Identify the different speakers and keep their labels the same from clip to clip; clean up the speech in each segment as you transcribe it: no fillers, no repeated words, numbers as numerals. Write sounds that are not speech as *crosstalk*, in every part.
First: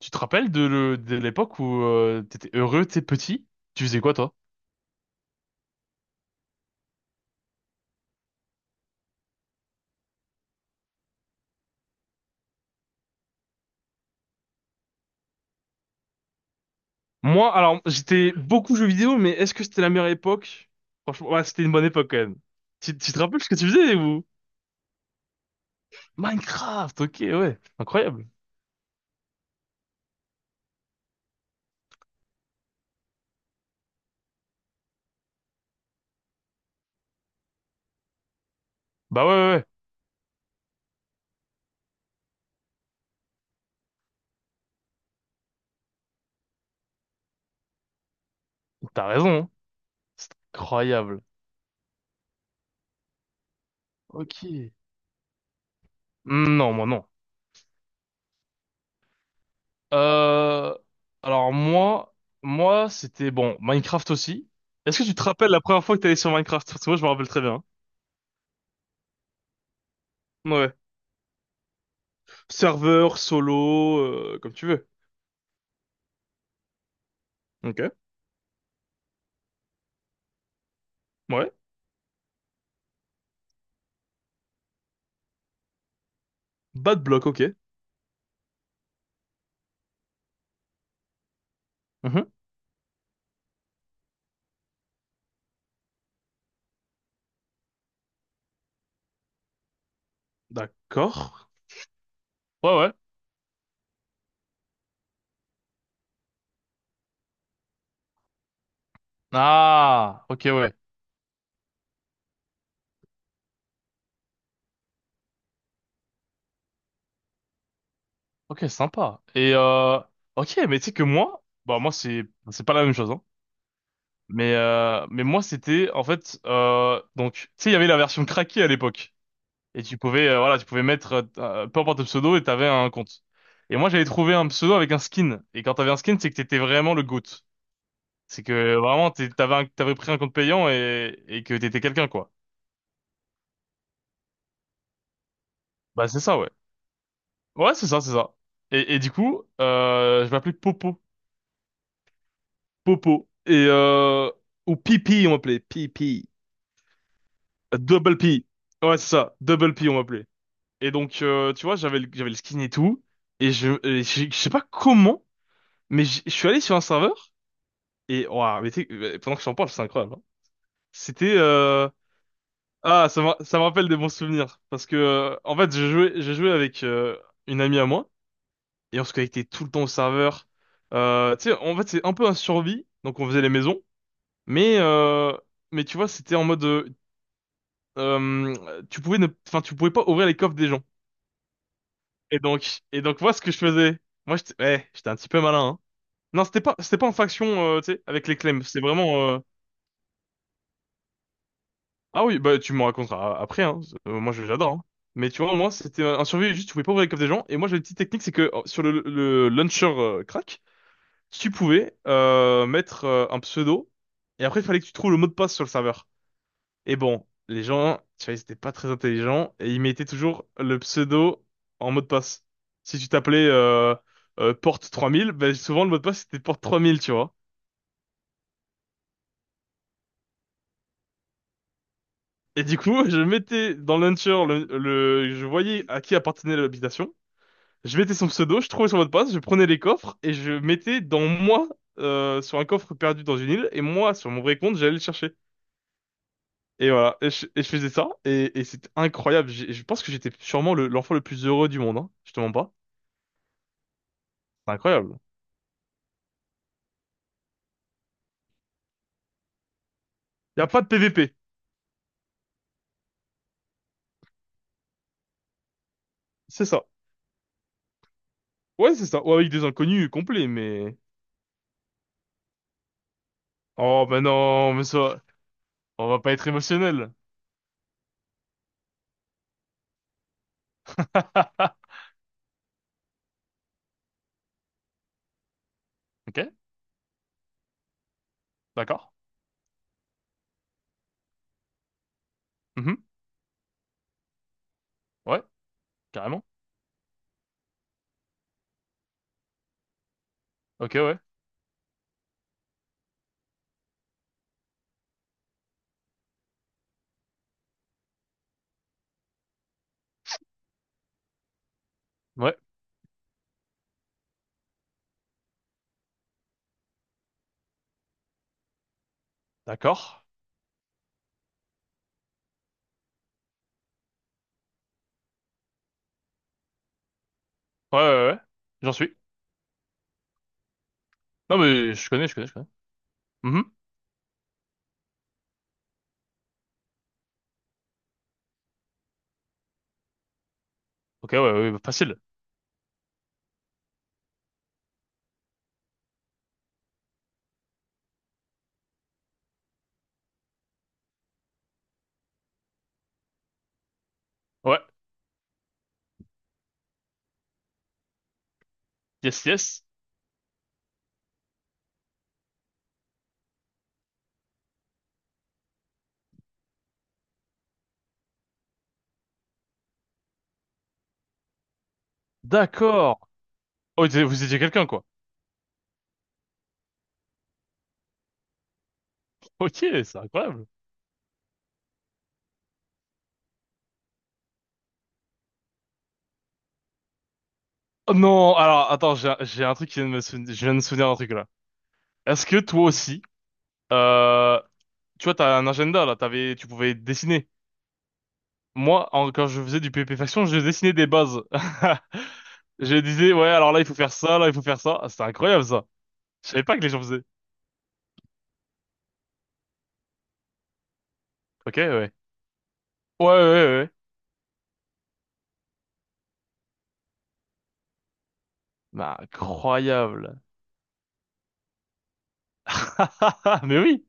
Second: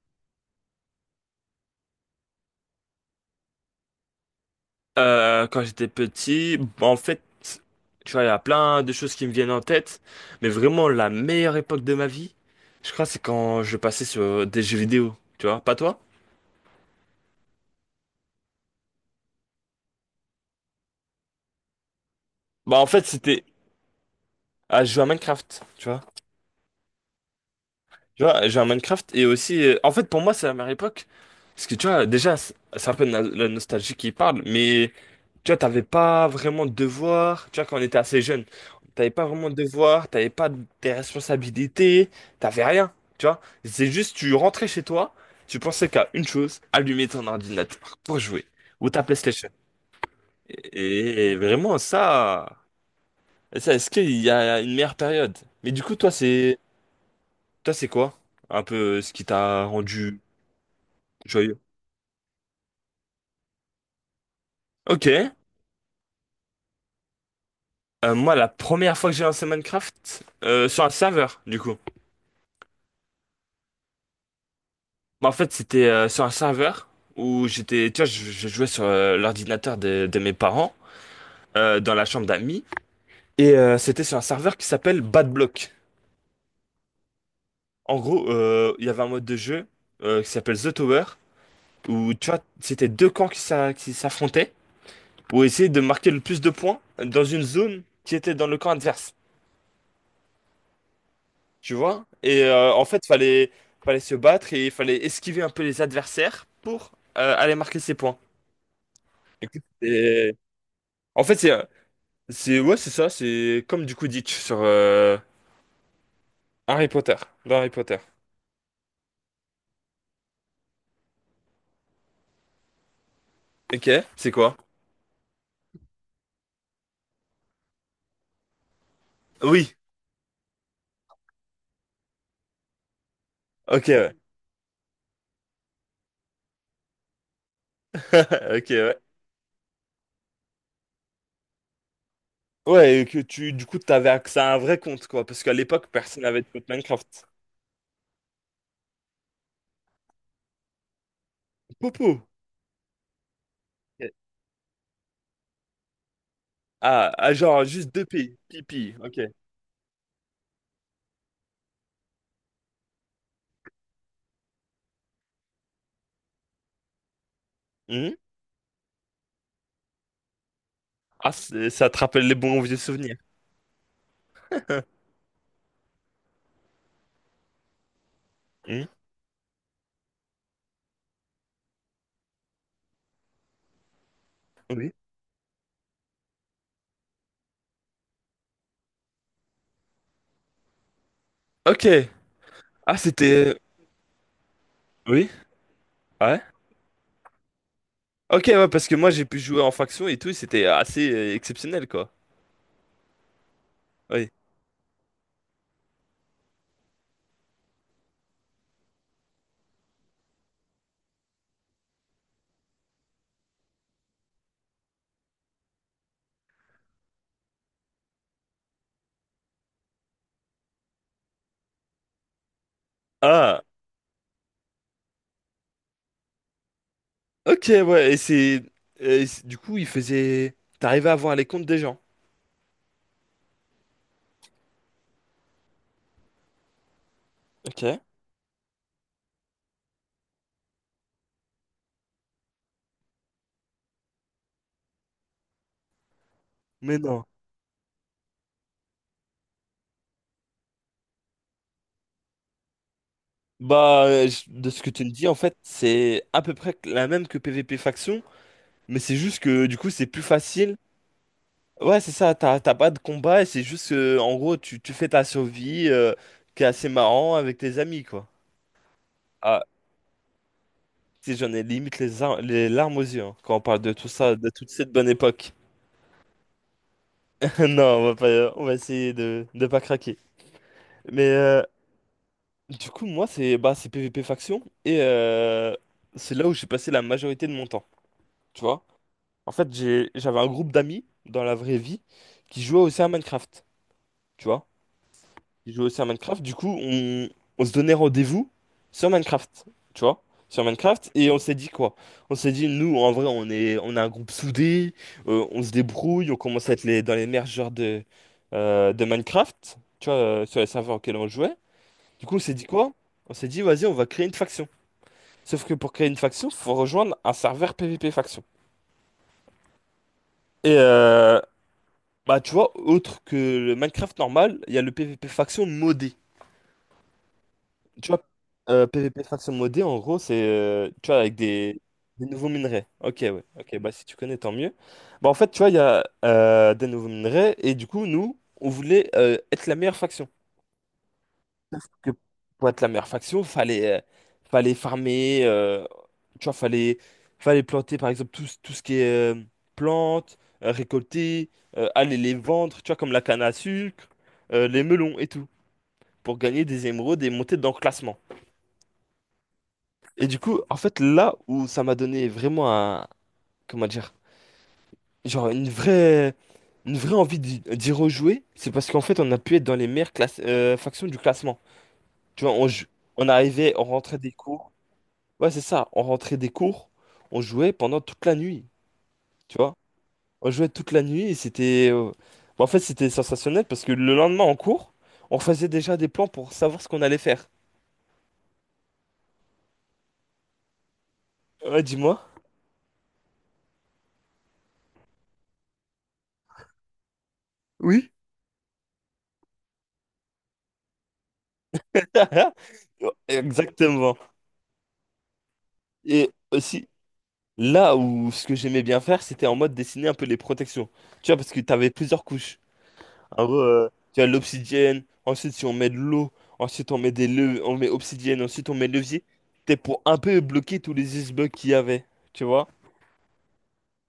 Speaker 1: Tu te rappelles de l'époque où t'étais heureux, t'es petit? Tu faisais quoi, toi?
Speaker 2: Quand j'étais petit, en fait, tu vois, il y a plein de choses qui me viennent en tête, mais vraiment la meilleure époque de ma vie, je crois, c'est quand je passais sur des jeux vidéo, tu vois, pas toi?
Speaker 1: Moi, alors, j'étais beaucoup jeux vidéo, mais est-ce que c'était la meilleure époque? Franchement, ouais, c'était une bonne époque quand même.
Speaker 2: Bah en
Speaker 1: Tu,
Speaker 2: fait,
Speaker 1: tu te rappelles
Speaker 2: c'était
Speaker 1: ce que tu faisais ou?
Speaker 2: à jouer à Minecraft, tu vois.
Speaker 1: Minecraft, ok, ouais,
Speaker 2: Tu
Speaker 1: incroyable.
Speaker 2: vois, j'ai un Minecraft et aussi, en fait, pour moi, c'est la meilleure époque. Parce que tu vois, déjà, c'est un peu la nostalgie qui parle, mais tu vois, t'avais pas vraiment de devoirs. Tu vois, quand on était assez jeune, t'avais
Speaker 1: Bah
Speaker 2: pas
Speaker 1: ouais,
Speaker 2: vraiment
Speaker 1: ouais,
Speaker 2: de
Speaker 1: ouais,
Speaker 2: devoirs, t'avais pas des responsabilités, t'avais rien. Tu vois, c'est juste, tu rentrais chez toi, tu pensais qu'à une chose, allumer ton ordinateur pour jouer ou ta
Speaker 1: t'as raison,
Speaker 2: PlayStation.
Speaker 1: hein. C'est incroyable.
Speaker 2: Et vraiment, ça, est-ce qu'il y
Speaker 1: Ok.
Speaker 2: a une meilleure période? Mais du coup,
Speaker 1: Non, moi non.
Speaker 2: toi, c'est quoi? Un peu ce qui t'a rendu.
Speaker 1: Euh, alors
Speaker 2: Joyeux.
Speaker 1: moi, Moi, c'était bon, Minecraft aussi. Est-ce que
Speaker 2: Ok.
Speaker 1: tu te rappelles la première fois que t'allais sur Minecraft? Parce que moi, je me rappelle très bien.
Speaker 2: Moi, la première fois que j'ai lancé Minecraft,
Speaker 1: Ouais.
Speaker 2: sur un serveur, du coup.
Speaker 1: Serveur, solo, comme tu veux.
Speaker 2: Bah, en fait, c'était sur un serveur où j'étais,
Speaker 1: Ok.
Speaker 2: tu vois, je jouais sur l'ordinateur de mes parents,
Speaker 1: Ouais.
Speaker 2: dans la chambre d'amis, et c'était sur un serveur qui s'appelle Bad Block.
Speaker 1: Bad block, ok.
Speaker 2: En gros, il y avait un mode de jeu qui s'appelle The Tower, où, tu
Speaker 1: Mhm.
Speaker 2: vois, c'était deux camps qui s'affrontaient pour essayer de marquer le plus de points dans une zone qui était dans le camp adverse.
Speaker 1: D'accord.
Speaker 2: Tu vois? Et
Speaker 1: Ouais,
Speaker 2: en
Speaker 1: ouais.
Speaker 2: fait, fallait se battre et il fallait esquiver un peu les adversaires pour aller marquer ses points. Écoute,
Speaker 1: Ah, ok, ouais.
Speaker 2: en fait, ouais, c'est ça, c'est comme du Quidditch sur Harry Potter, dans Harry Potter.
Speaker 1: Ok, sympa. Ok, mais tu sais que moi, bah, moi, c'est pas la même chose, hein.
Speaker 2: Ok, c'est quoi?
Speaker 1: Mais moi, c'était, en fait, donc, tu sais, il y avait la version craquée à l'époque.
Speaker 2: Oui,
Speaker 1: Et tu pouvais, voilà, tu pouvais mettre, peu importe le pseudo et t'avais un compte. Et
Speaker 2: ok,
Speaker 1: moi, j'avais
Speaker 2: ouais.
Speaker 1: trouvé un pseudo avec un skin. Et quand t'avais un skin, c'est que t'étais vraiment le GOAT. C'est
Speaker 2: *laughs* Ok,
Speaker 1: que
Speaker 2: ouais.
Speaker 1: vraiment, t'avais pris un compte payant et que t'étais quelqu'un, quoi.
Speaker 2: Ouais, et que tu, du coup, t'avais accès à un vrai compte, quoi, parce qu'à l'époque,
Speaker 1: Bah, c'est
Speaker 2: personne
Speaker 1: ça,
Speaker 2: n'avait de
Speaker 1: ouais.
Speaker 2: compte Minecraft.
Speaker 1: Ouais, c'est ça, c'est ça. Et du coup, je m'appelais Popo.
Speaker 2: Popo!
Speaker 1: Popo. Et,
Speaker 2: Ok.
Speaker 1: ou Pipi, on m'appelait. Pipi.
Speaker 2: Ah, ah, genre, juste deux
Speaker 1: Double
Speaker 2: pi,
Speaker 1: P.
Speaker 2: pipi,
Speaker 1: Ouais, c'est
Speaker 2: ok.
Speaker 1: ça. Double P, on m'appelait. Et donc, tu vois, j'avais le skin et tout. Je sais pas comment, mais je suis allé sur un serveur.
Speaker 2: Hmm.
Speaker 1: Et, waouh, mais tu pendant que je t'en parle, c'est incroyable, hein.
Speaker 2: Ah,
Speaker 1: C'était, euh,
Speaker 2: ça te rappelle les bons vieux
Speaker 1: Ah,
Speaker 2: souvenirs.
Speaker 1: ça me rappelle des bons souvenirs. Parce que, en fait, j'ai joué avec une amie à moi.
Speaker 2: Hmm.
Speaker 1: Et on se connectait tout le temps au serveur. Tu sais, en fait, c'est un peu un survie. Donc, on faisait les maisons. Mais,
Speaker 2: Oui.
Speaker 1: euh, mais tu vois, c'était en mode. Tu pouvais ne, enfin, tu pouvais pas ouvrir les coffres des gens.
Speaker 2: Ok. Ah,
Speaker 1: Moi, ce
Speaker 2: c'était.
Speaker 1: que je faisais... Moi, j'étais ouais, j'étais un petit
Speaker 2: Oui?
Speaker 1: peu malin, hein.
Speaker 2: Ouais?
Speaker 1: Non, c'était pas, C'était pas en faction, tu sais, avec les
Speaker 2: Ok,
Speaker 1: claims.
Speaker 2: ouais,
Speaker 1: C'était
Speaker 2: parce que moi j'ai
Speaker 1: vraiment...
Speaker 2: pu jouer en faction et tout, et c'était assez exceptionnel, quoi.
Speaker 1: Ah oui, bah tu me raconteras après, hein.
Speaker 2: Oui.
Speaker 1: Moi j'adore, hein. Mais tu vois, moi c'était un survie, juste tu pouvais pas ouvrir les coffres des gens. Et moi j'ai une petite technique, c'est que sur le launcher crack, tu pouvais mettre un pseudo. Et après il fallait que tu trouves le mot de passe sur le serveur. Et bon, les gens, tu vois, ils étaient pas très intelligents et ils mettaient toujours le pseudo en mot de passe. Si tu t'appelais
Speaker 2: Ah,
Speaker 1: porte 3000, bah, souvent le mot de passe c'était porte trois mille, tu vois.
Speaker 2: ok, ouais, du coup, t'arrivais à voir les comptes des gens.
Speaker 1: Et du coup, *laughs* je mettais dans le launcher, je voyais à qui appartenait l'habitation.
Speaker 2: Ok.
Speaker 1: Je mettais son pseudo, je trouvais son mot de passe, je prenais les coffres et je mettais dans moi sur un coffre perdu dans une île et moi sur mon vrai compte j'allais le chercher. Et
Speaker 2: Mais
Speaker 1: voilà,
Speaker 2: non.
Speaker 1: et je faisais ça et c'était incroyable. Je pense que j'étais sûrement l'enfant le plus heureux du monde, hein. Je te mens pas.
Speaker 2: Bah, de
Speaker 1: C'est
Speaker 2: ce que tu me
Speaker 1: incroyable.
Speaker 2: dis, en fait, c'est à peu près la même que PvP faction, mais c'est juste que du coup, c'est plus
Speaker 1: Y a
Speaker 2: facile.
Speaker 1: pas de PVP,
Speaker 2: Ouais, c'est ça, t'as pas de combat, et c'est juste que, en gros, tu fais ta survie, qui
Speaker 1: c'est
Speaker 2: est
Speaker 1: ça.
Speaker 2: assez marrant avec tes amis, quoi.
Speaker 1: Ouais, c'est ça. Ou avec
Speaker 2: Ah,
Speaker 1: des inconnus complets, mais...
Speaker 2: si j'en ai limite les larmes aux yeux hein, quand on parle de
Speaker 1: Oh,
Speaker 2: tout
Speaker 1: bah
Speaker 2: ça, de toute
Speaker 1: non, mais
Speaker 2: cette bonne
Speaker 1: ça...
Speaker 2: époque.
Speaker 1: On va pas être émotionnel.
Speaker 2: *laughs* Non, on va pas, on va essayer de ne pas craquer. Mais
Speaker 1: *laughs*
Speaker 2: du coup, moi, c'est bah, c'est PVP faction et c'est
Speaker 1: Ok,
Speaker 2: là où j'ai passé la majorité de mon temps. Tu vois?
Speaker 1: d'accord.
Speaker 2: En fait, j'avais un groupe d'amis dans la vraie vie qui jouaient aussi
Speaker 1: Mhm.
Speaker 2: à Minecraft. Tu vois?
Speaker 1: Ouais,
Speaker 2: Je jouais aussi à Minecraft.
Speaker 1: carrément.
Speaker 2: Du coup, on se donnait rendez-vous sur Minecraft, tu vois, sur
Speaker 1: Ok,
Speaker 2: Minecraft.
Speaker 1: ouais.
Speaker 2: Et on s'est dit quoi? On s'est dit, nous, en vrai, on a un groupe soudé, on se débrouille, on commence à être dans les meilleurs joueurs de Minecraft, tu vois, sur les serveurs auxquels on jouait. Du coup, on s'est
Speaker 1: Ouais,
Speaker 2: dit quoi? On s'est dit, vas-y, on va créer une faction. Sauf que pour créer une faction, faut rejoindre un serveur PVP faction.
Speaker 1: d'accord.
Speaker 2: Et bah, tu vois, autre que le Minecraft normal, il y a le PVP faction modé.
Speaker 1: Ouais,
Speaker 2: Tu vois,
Speaker 1: ouais, ouais. J'en suis.
Speaker 2: PVP faction modée, en gros, c'est tu vois, avec
Speaker 1: Non,
Speaker 2: des,
Speaker 1: mais
Speaker 2: des nouveaux
Speaker 1: je connais.
Speaker 2: minerais. Ok, ouais.
Speaker 1: Mhm.
Speaker 2: Ok, bah si tu connais, tant mieux. Bah en fait, tu vois, il y a des nouveaux minerais et du coup, nous, on voulait être la meilleure faction.
Speaker 1: Ok, ouais, ouais,
Speaker 2: Que
Speaker 1: facile.
Speaker 2: pour être la meilleure faction, fallait farmer, tu vois, fallait planter, par exemple, tout, tout ce qui est plantes, récolter, aller les vendre, tu vois, comme la canne à sucre,
Speaker 1: Ouais,
Speaker 2: les melons et tout, pour gagner des émeraudes et monter dans le classement.
Speaker 1: yes, yes.
Speaker 2: Et du coup, en fait, là où ça m'a donné vraiment comment dire, genre une vraie envie d'y rejouer, c'est parce qu'en fait, on a pu être dans les meilleures factions du classement. Tu vois,
Speaker 1: D'accord.
Speaker 2: on
Speaker 1: Oh,
Speaker 2: rentrait des
Speaker 1: vous étiez
Speaker 2: cours.
Speaker 1: quelqu'un, quoi.
Speaker 2: Ouais, c'est ça, on rentrait des cours, on jouait pendant toute la nuit, tu
Speaker 1: Ok,
Speaker 2: vois.
Speaker 1: c'est
Speaker 2: On
Speaker 1: incroyable.
Speaker 2: jouait toute la nuit et bon, en fait, c'était sensationnel parce que le lendemain en cours, on faisait déjà des plans pour savoir ce qu'on allait faire.
Speaker 1: Oh non, alors, attends, j'ai un truc qui vient de me souvenir, je viens de me souvenir d'un truc, là.
Speaker 2: Ouais, dis-moi.
Speaker 1: Est-ce que toi aussi, euh, tu vois, t'as un agenda, là, t'avais, tu pouvais dessiner.
Speaker 2: Oui.
Speaker 1: Moi, quand je faisais du PP Faction, je dessinais des bases. *laughs*
Speaker 2: *laughs*
Speaker 1: Je disais, ouais, alors là, il faut faire
Speaker 2: Exactement.
Speaker 1: ça, là, il faut faire ça. Ah, c'était incroyable, ça.
Speaker 2: Et
Speaker 1: Je savais pas que
Speaker 2: aussi.
Speaker 1: les gens faisaient.
Speaker 2: Là où ce que j'aimais bien faire, c'était en mode dessiner un peu les protections. Tu vois, parce que
Speaker 1: Ok,
Speaker 2: t'avais
Speaker 1: ouais.
Speaker 2: plusieurs couches.
Speaker 1: Ouais, ouais,
Speaker 2: En gros,
Speaker 1: ouais, ouais.
Speaker 2: tu as l'obsidienne, ensuite si on met de l'eau, ensuite on met on met obsidienne, ensuite on met
Speaker 1: Bah,
Speaker 2: levier. C'était pour un peu
Speaker 1: incroyable.
Speaker 2: bloquer tous les icebergs qu'il y avait, tu vois.
Speaker 1: *laughs* Mais oui.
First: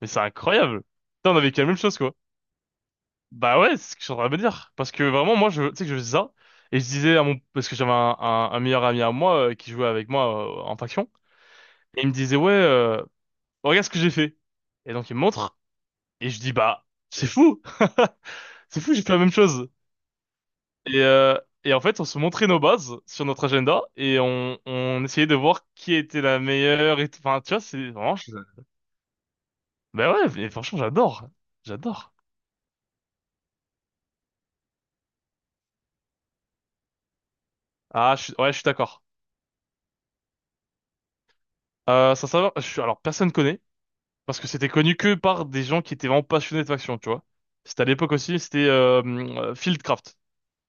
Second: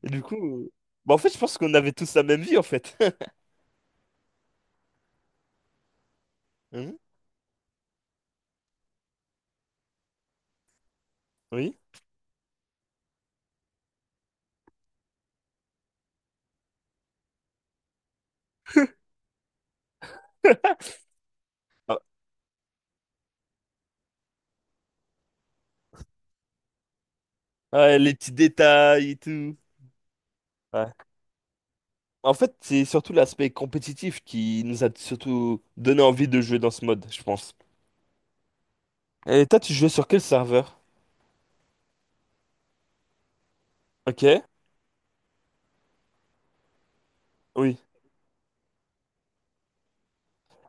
Speaker 1: Mais
Speaker 2: Et
Speaker 1: c'est
Speaker 2: du coup,
Speaker 1: incroyable.
Speaker 2: bah en
Speaker 1: Putain,
Speaker 2: fait,
Speaker 1: on
Speaker 2: je
Speaker 1: avait
Speaker 2: pense
Speaker 1: vécu la
Speaker 2: qu'on
Speaker 1: même
Speaker 2: avait
Speaker 1: chose, quoi.
Speaker 2: tous la même vie, en fait. *laughs*
Speaker 1: Bah ouais, c'est ce que je suis en train de me dire. Parce que vraiment, moi, je, tu sais que je faisais ça. Et je
Speaker 2: Hein.
Speaker 1: disais à parce que j'avais un meilleur ami à moi, qui jouait avec moi, en faction.
Speaker 2: Oui.
Speaker 1: Et il me disait, ouais, regarde ce que j'ai fait. Et donc, il me montre. Et je dis, bah, c'est fou. *laughs* C'est fou, j'ai fait la même chose. Et, euh, et en
Speaker 2: Ah,
Speaker 1: fait, on se montrait nos bases sur notre agenda. On essayait de voir qui était la meilleure. Et tout, enfin, tu vois, c'est
Speaker 2: ouais, les
Speaker 1: vraiment,
Speaker 2: petits détails et tout.
Speaker 1: bah ouais, mais franchement,
Speaker 2: Ouais.
Speaker 1: j'adore. J'adore.
Speaker 2: En fait, c'est surtout l'aspect compétitif qui nous a surtout donné envie de jouer dans ce mode, je pense.
Speaker 1: Ah, ouais, je suis d'accord.
Speaker 2: Et toi, tu jouais sur quel serveur?
Speaker 1: Ça savoir, je suis, Alors personne connaît, parce
Speaker 2: Ok.
Speaker 1: que c'était connu que par des gens qui étaient vraiment passionnés de faction, tu vois.
Speaker 2: Oui.
Speaker 1: C'était à l'époque aussi, c'était Fieldcraft.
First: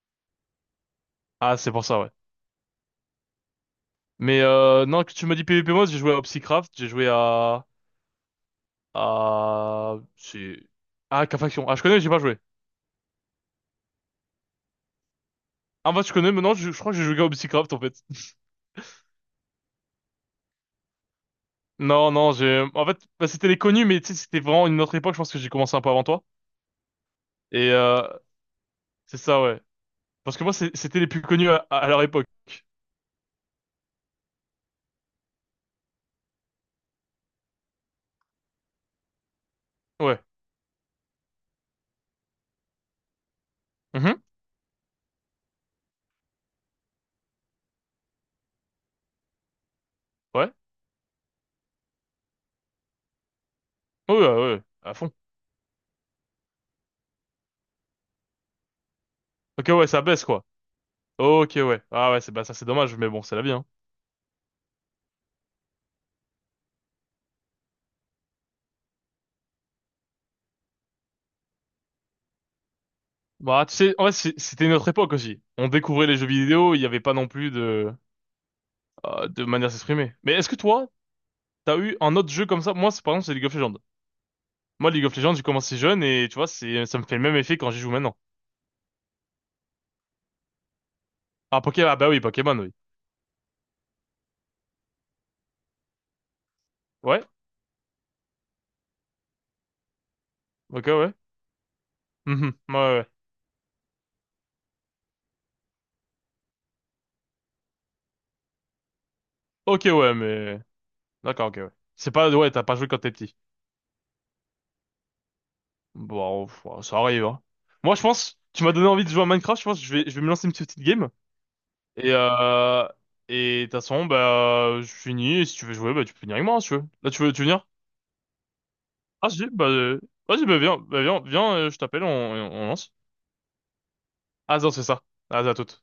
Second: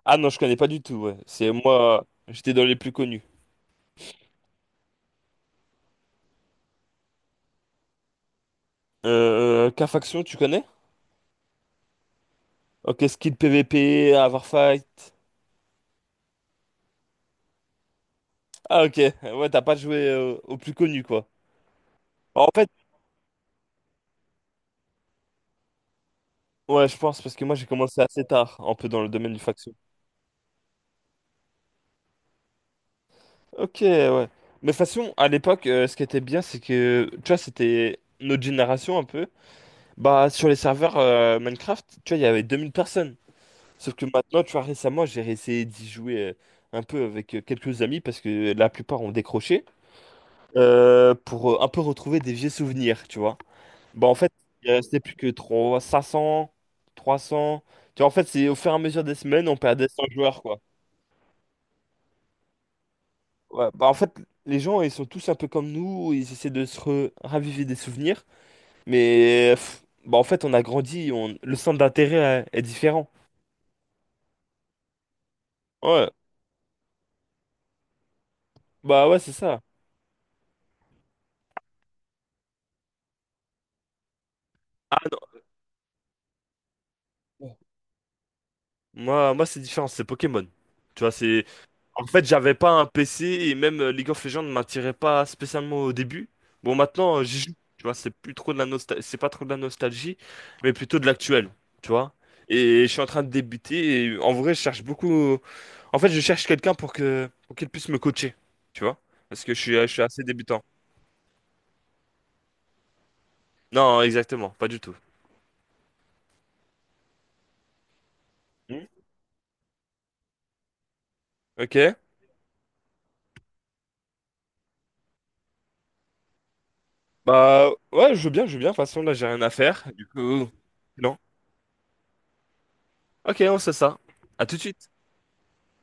Speaker 2: Ah non, je connais pas du tout, ouais. C'est
Speaker 1: Ah, c'est pour ça,
Speaker 2: moi,
Speaker 1: ouais.
Speaker 2: j'étais dans les plus connus.
Speaker 1: Mais non, que tu m'as dit PvP Mode, j'ai joué à Opsicraft, j'ai joué à...
Speaker 2: K-Faction, tu
Speaker 1: c'est...
Speaker 2: connais?
Speaker 1: Ah, qu'à faction. Ah, je connais, j'ai pas joué.
Speaker 2: Ok, Skill PVP, Fight.
Speaker 1: Ah, en fait, je connais, mais non, je crois que j'ai joué à Opsicraft, en fait. *laughs*
Speaker 2: Ah ok, ouais, t'as pas joué aux plus connus, quoi.
Speaker 1: Non, non,
Speaker 2: En
Speaker 1: j'ai...
Speaker 2: fait,
Speaker 1: En fait, bah, c'était les connus, mais tu sais, c'était vraiment une autre époque, je pense que j'ai commencé un peu avant toi.
Speaker 2: ouais, je pense, parce que moi j'ai
Speaker 1: Et
Speaker 2: commencé
Speaker 1: euh,
Speaker 2: assez tard, un peu dans le
Speaker 1: c'est
Speaker 2: domaine du
Speaker 1: ça, ouais.
Speaker 2: faction.
Speaker 1: Parce que moi, c'était les plus connus à leur époque.
Speaker 2: Ok, ouais. Mais de toute façon, à l'époque, ce qui était bien, c'est que, tu vois, c'était notre génération un peu.
Speaker 1: Ouais.
Speaker 2: Bah, sur les serveurs Minecraft, tu vois, il y avait 2000 personnes. Sauf que
Speaker 1: Mhm.
Speaker 2: maintenant, tu vois, récemment, j'ai essayé d'y jouer un peu avec quelques amis parce que la plupart ont décroché
Speaker 1: Ouais.
Speaker 2: pour un peu retrouver des vieux souvenirs, tu vois. Bah, en
Speaker 1: Oui, ouais,
Speaker 2: fait,
Speaker 1: ouais,
Speaker 2: il
Speaker 1: à
Speaker 2: restait
Speaker 1: fond.
Speaker 2: plus que 3, 500, 300. Tu vois, en fait, c'est au fur et à mesure des semaines, on
Speaker 1: Ok, ouais,
Speaker 2: perdait
Speaker 1: ça
Speaker 2: 100
Speaker 1: baisse,
Speaker 2: joueurs,
Speaker 1: quoi.
Speaker 2: quoi.
Speaker 1: Ok, ouais. Ah ouais, c'est bah ça c'est dommage, mais bon, c'est la vie, hein.
Speaker 2: Ouais, bah, en fait, les gens, ils sont tous un peu comme nous, ils essaient de se raviver des souvenirs, mais pff, bah, en fait, on a grandi, le centre d'intérêt est différent.
Speaker 1: Bah, tu sais, en vrai, c'était une autre époque aussi. On découvrait
Speaker 2: Ouais,
Speaker 1: les jeux vidéo, il n'y avait pas non plus
Speaker 2: bah ouais, c'est
Speaker 1: de
Speaker 2: ça.
Speaker 1: manière de s'exprimer. Mais est-ce que toi, t'as eu un autre jeu comme ça? Moi, c'est, par exemple, c'est League of Legends. Moi,
Speaker 2: Ah
Speaker 1: League of Legends, j'ai commencé jeune et tu vois, c'est, ça me fait le même
Speaker 2: non.
Speaker 1: effet quand j'y joue maintenant.
Speaker 2: Moi, moi c'est différent, c'est Pokémon. Tu vois, c'est.
Speaker 1: Ah, Pokémon, ah
Speaker 2: En
Speaker 1: bah oui,
Speaker 2: fait, j'avais
Speaker 1: Pokémon,
Speaker 2: pas
Speaker 1: oui.
Speaker 2: un PC et même League of Legends ne m'attirait pas spécialement au début. Bon, maintenant,
Speaker 1: Ouais,
Speaker 2: j'y joue. Tu vois, c'est plus trop de la nostalgie, c'est pas trop de la nostalgie, mais
Speaker 1: ok,
Speaker 2: plutôt de
Speaker 1: ouais.
Speaker 2: l'actuel. Tu vois?
Speaker 1: Mhm, ouais,
Speaker 2: Et je
Speaker 1: ouais,
Speaker 2: suis en
Speaker 1: ouais.
Speaker 2: train de débuter et en vrai, je cherche beaucoup. En fait, je cherche quelqu'un pour qu'il puisse me coacher. Tu vois? Parce que je suis,
Speaker 1: Ok,
Speaker 2: je suis
Speaker 1: ouais,
Speaker 2: assez
Speaker 1: mais...
Speaker 2: débutant.
Speaker 1: D'accord, ok, ouais. C'est pas, ouais, t'as pas joué quand t'es petit.
Speaker 2: Non, exactement, pas du tout.
Speaker 1: Bon, pff, ouais, ça arrive, hein. Moi, je pense, tu m'as
Speaker 2: Hmm.
Speaker 1: donné envie de jouer à Minecraft, je pense que je vais me lancer une petite game.
Speaker 2: Ok.
Speaker 1: Et, euh, et de toute façon, bah, je finis. Et si tu veux jouer, bah, tu peux venir avec moi, hein, si tu veux. Là, tu veux venir?
Speaker 2: Bah ouais, je veux bien, je veux bien. De toute façon, là, j'ai
Speaker 1: Ah,
Speaker 2: rien
Speaker 1: si,
Speaker 2: à
Speaker 1: bah,
Speaker 2: faire. Du
Speaker 1: vas-y,
Speaker 2: coup, non.
Speaker 1: viens, je t'appelle, on lance.
Speaker 2: Ok, on sait ça. À tout
Speaker 1: Ah,
Speaker 2: de
Speaker 1: non, c'est
Speaker 2: suite.
Speaker 1: ça. Ah, à toute.